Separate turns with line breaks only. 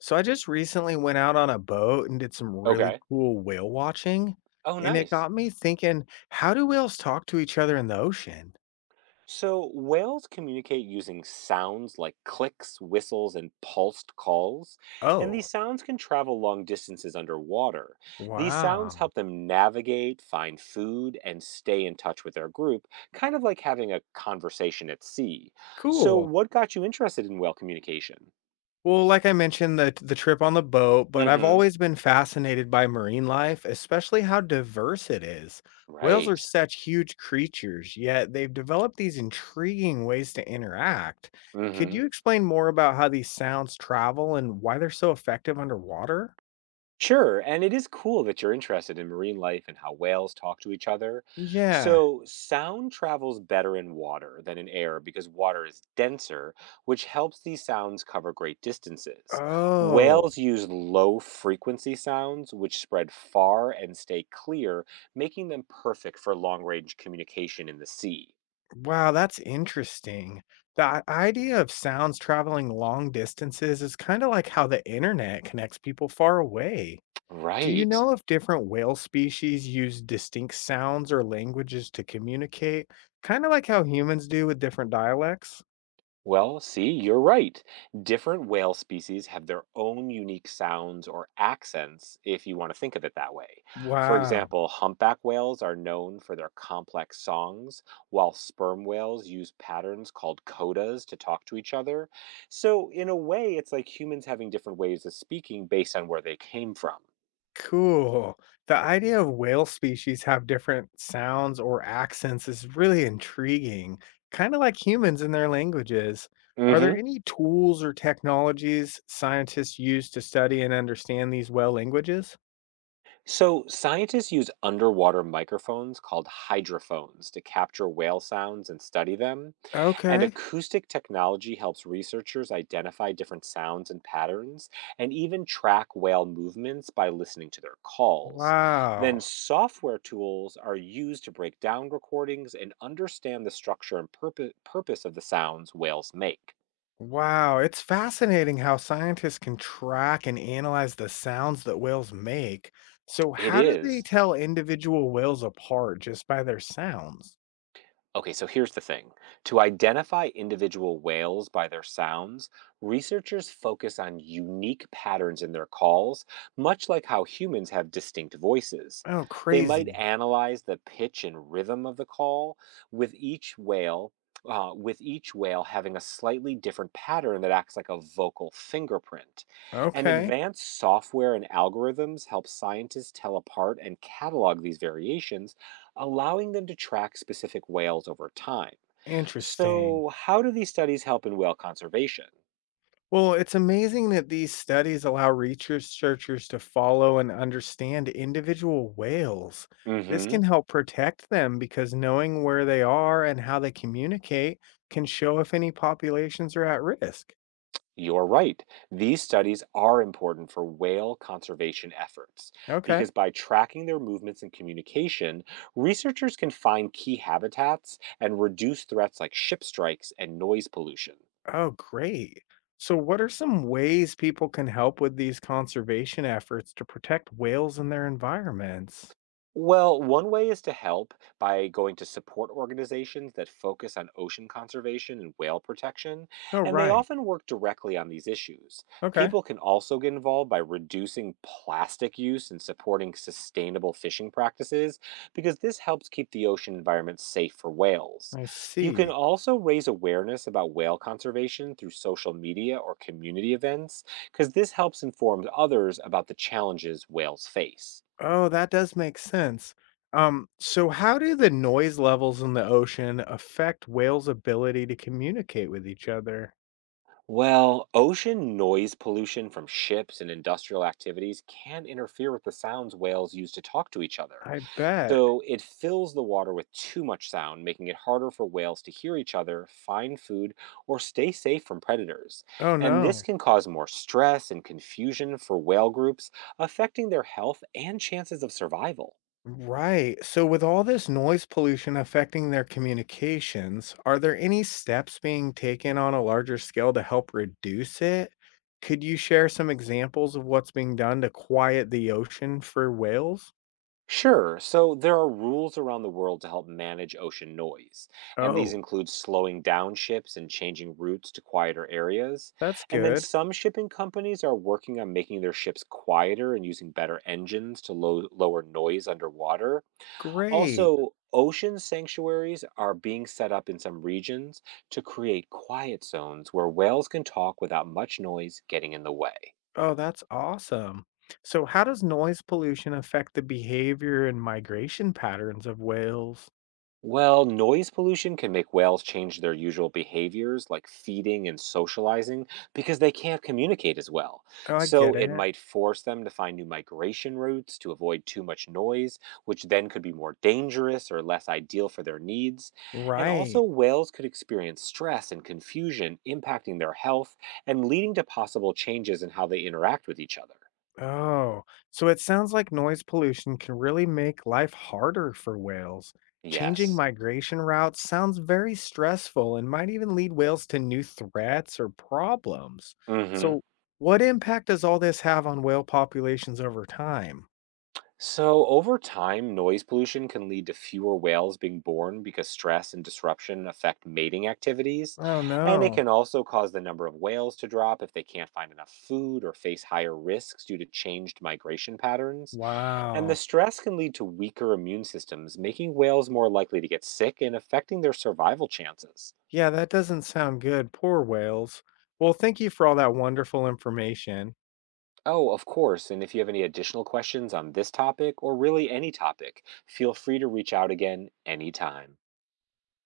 So I just recently went out on a boat and did some really
Okay.
cool whale watching,
Oh,
and it
nice.
got me thinking, how do whales talk to each other in the ocean?
So whales communicate using sounds like clicks, whistles, and pulsed calls, and
Oh,
these sounds can travel long distances underwater. These sounds
wow.
help them navigate, find food, and stay in touch with their group, kind of like having a conversation at sea. So,
Cool.
what got you interested in whale communication?
Well, like I mentioned the trip on the boat, but
Mm
I've
hmm.
always been fascinated by marine life, especially how diverse it is. Whales are
Right.
such huge creatures, yet they've developed these intriguing ways to interact.
Mm
Could
hmm.
you explain more about how these sounds travel and why they're so effective underwater?
Sure, and it is cool that you're interested in marine life and how whales talk to each other.
Yeah.
So, sound travels better in water than in air because water is denser, which helps these sounds cover great distances.
Oh,
Whales use low frequency sounds, which spread far and stay clear, making them perfect for long range communication in the sea.
wow, that's interesting. The I idea of sounds traveling long distances is kind of like how the internet connects people far away. Do you
Right.
know if different whale species use distinct sounds or languages to communicate, kind of like how humans do with different dialects?
Well, see, you're right. Different whale species have their own unique sounds or accents, if you want to think of it that way. For
Wow.
example, humpback whales are known for their complex songs, while sperm whales use patterns called codas to talk to each other. So, in a way, it's like humans having different ways of speaking based on where they came from.
Cool. The idea of whale species have different sounds or accents is really intriguing, kind of like humans in their languages. Are there
Hmm.
any tools or technologies scientists use to study and understand these whale languages?
So, scientists use underwater microphones called hydrophones to capture whale sounds and study them. And
Okay.
acoustic technology helps researchers identify different sounds and patterns, and even track whale movements by listening to their calls. Then,
Wow.
software tools are used to break down recordings and understand the structure and purpose of the sounds whales make.
Wow, it's fascinating how scientists can track and analyze the sounds that whales make. So,
It
how do they
is.
tell individual whales apart just by their sounds?
Okay, so here's the thing. To identify individual whales by their sounds, researchers focus on unique patterns in their calls, much like how humans have distinct voices.
Oh,
They might
crazy.
analyze the pitch and rhythm of the call, with each whale, with each whale having a slightly different pattern that acts like a vocal fingerprint. And
Okay.
advanced software and algorithms help scientists tell apart and catalog these variations, allowing them to track specific whales over time.
Interesting.
So, how do these studies help in whale conservation?
Well, it's amazing that these studies allow researchers to follow and understand individual whales. This
Hmm.
can help protect them because knowing where they are and how they communicate can show if any populations are at risk.
You're right. These studies are important for whale conservation efforts because
Okay.
by tracking their movements and communication, researchers can find key habitats and reduce threats like ship strikes and noise pollution.
Oh, great. So, what are some ways people can help with these conservation efforts to protect whales and their environments?
Well, one way is to help by going to support organizations that focus on ocean conservation and whale protection,
Oh,
and they
right.
often work directly on these issues.
Okay.
People can also get involved by reducing plastic use and supporting sustainable fishing practices because this helps keep the ocean environment safe for whales.
I
You can
see.
also raise awareness about whale conservation through social media or community events because this helps inform others about the challenges whales face.
Oh, that does make sense. So how do the noise levels in the ocean affect whales' ability to communicate with each other?
Well, ocean noise pollution from ships and industrial activities can interfere with the sounds whales use to talk to each other.
I bet.
So it fills the water with too much sound, making it harder for whales to hear each other, find food, or stay safe from predators.
Oh
And this
no.
can cause more stress and confusion for whale groups, affecting their health and chances of survival.
Right. So with all this noise pollution affecting their communications, are there any steps being taken on a larger scale to help reduce it? Could you share some examples of what's being done to quiet the ocean for whales?
Sure. So there are rules around the world to help manage ocean noise, and these
Oh,
include slowing down ships and changing routes to quieter areas.
that's
And then
good.
some shipping companies are working on making their ships quieter and using better engines to lower noise underwater.
Great.
Also, ocean sanctuaries are being set up in some regions to create quiet zones where whales can talk without much noise getting in the way.
Oh, that's awesome. So, how does noise pollution affect the behavior and migration patterns of whales?
Well, noise pollution can make whales change their usual behaviors like feeding and socializing because they can't communicate as well.
Oh, I
So
get
it
it.
might force them to find new migration routes to avoid too much noise, which then could be more dangerous or less ideal for their needs. And also,
Right.
whales could experience stress and confusion, impacting their health and leading to possible changes in how they interact with each other.
Oh, so it sounds like noise pollution can really make life harder for whales. Changing
Yes.
migration routes sounds very stressful and might even lead whales to new threats or problems.
Mm hmm.
So, what impact does all this have on whale populations over time?
So, over time, noise pollution can lead to fewer whales being born because stress and disruption affect mating activities.
Oh,
And it
no.
can also cause the number of whales to drop if they can't find enough food or face higher risks due to changed migration patterns. And the
Wow.
stress can lead to weaker immune systems, making whales more likely to get sick and affecting their survival chances.
Yeah, that doesn't sound good. Poor whales. Well, thank you for all that wonderful information.
Oh, of course. And if you have any additional questions on this topic or really any topic, feel free to reach out again anytime.